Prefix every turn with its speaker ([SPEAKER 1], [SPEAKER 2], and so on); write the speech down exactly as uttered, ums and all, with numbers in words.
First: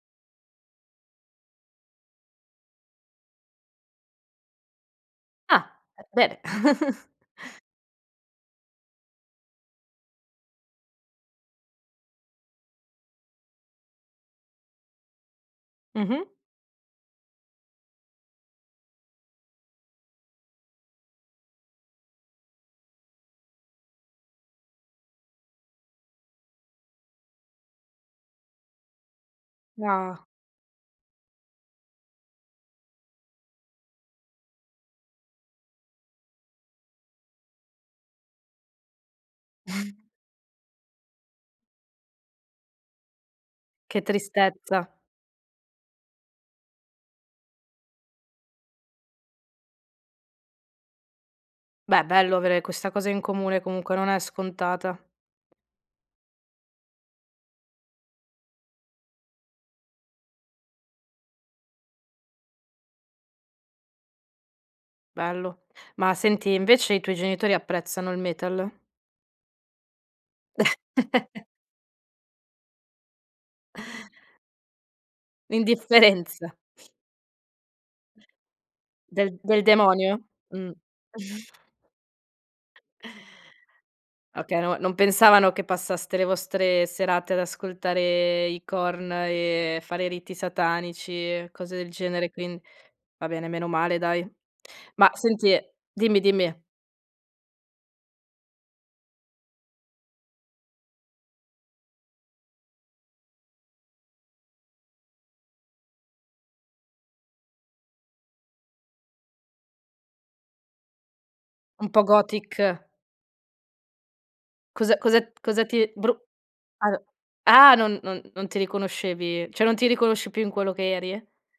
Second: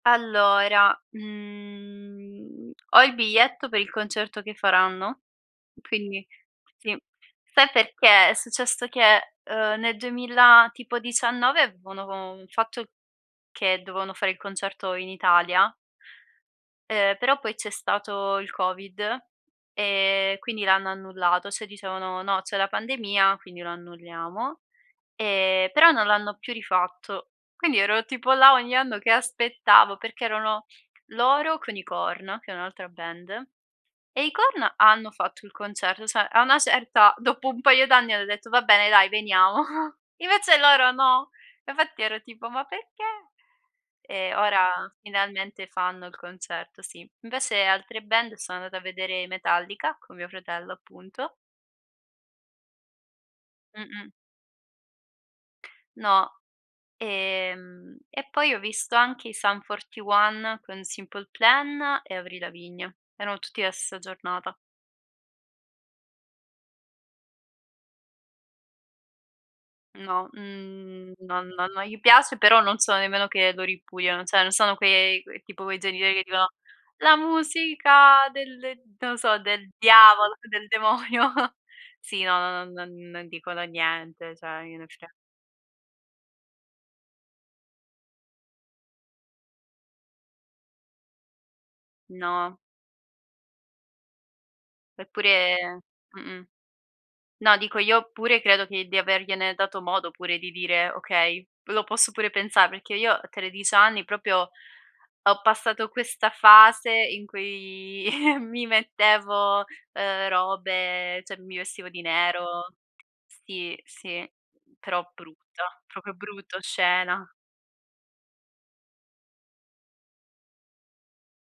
[SPEAKER 1] Allora, mhmm, ho il biglietto per il concerto che faranno,
[SPEAKER 2] Ah, eh
[SPEAKER 1] quindi
[SPEAKER 2] beh.
[SPEAKER 1] sì. Sai perché? È successo che, ehm, nel duemila tipo dicianniove avevano von fatto che dovevano fare il concerto in Italia
[SPEAKER 2] Mh-mh.
[SPEAKER 1] ehm, però poi c'è stato il covid, ehm, quindi l'hanno annullato, ceh dicevano: "No, c'è la pandemia, quindi lo annulliamo". Ehm, però non l'hanno più rifatto. Quindi ero tipo là ogni anno che aspettavo
[SPEAKER 2] Nah.
[SPEAKER 1] perché erano loro con i Korn, che è un'altra band, e i Korn hanno fatto il concerto, sè a una certa dopo un paio d'anni hanno detto: "Va bene dai, veniamo". Invece loro no. Infatti ero tipo: "Ma perché!?"
[SPEAKER 2] Che
[SPEAKER 1] E ora
[SPEAKER 2] tristezza.
[SPEAKER 1] finalmente fanno il concerto, sì. Invece altre band sono andata a vedere i Metallica, con mio fratello appunto.
[SPEAKER 2] Beh, bello avere questa cosa in comune comunque, non
[SPEAKER 1] Mh-mh.
[SPEAKER 2] è scontata.
[SPEAKER 1] No. Ehm, e poi ho visto anche i Sun41 con Simple Plan e Avril Lavigne. Erano tutti nella stessa giornata.
[SPEAKER 2] Bello. Ma senti, invece i tuoi genitori apprezzano il metal?
[SPEAKER 1] No, mhmm, non non non gli piace, però non sono nemmeno che lo ripudiano, ceh non sono quei quei tipo quei genitori che dicono:
[SPEAKER 2] L'indifferenza.
[SPEAKER 1] "La musica del" non lo so,
[SPEAKER 2] Del del
[SPEAKER 1] "del
[SPEAKER 2] demonio?
[SPEAKER 1] diavolo, del
[SPEAKER 2] Mh.
[SPEAKER 1] demonio". Sì, no, no, no, non non dicono niente, ceh
[SPEAKER 2] Okay,
[SPEAKER 1] non
[SPEAKER 2] no
[SPEAKER 1] gliene
[SPEAKER 2] non
[SPEAKER 1] fre
[SPEAKER 2] pensavano che passaste le vostre serate ad ascoltare i Korn, e fare riti satanici e cose del genere; quin
[SPEAKER 1] No.
[SPEAKER 2] va bene, meno male dai. Ma senti e
[SPEAKER 1] Eppure
[SPEAKER 2] dimmi,
[SPEAKER 1] mh-mh.
[SPEAKER 2] dimmi.
[SPEAKER 1] No dico io pure credo che di avergliene dato modo pure di dire: "Okay". Lo posso pure pensar perché io a tredici anni propio ho passato questa fase in cui mi mettevo, ehm, robe ceh mi vestivo
[SPEAKER 2] Un
[SPEAKER 1] di
[SPEAKER 2] po' gothic.
[SPEAKER 1] nero. Sì, sì.
[SPEAKER 2] Cosa
[SPEAKER 1] Però
[SPEAKER 2] cosa cosa
[SPEAKER 1] brutta,
[SPEAKER 2] ti
[SPEAKER 1] propio
[SPEAKER 2] bru
[SPEAKER 1] brutta
[SPEAKER 2] a
[SPEAKER 1] oscena.
[SPEAKER 2] ah, non non non ti riconoscevi, ceh non ti riconosci più in quello che eri?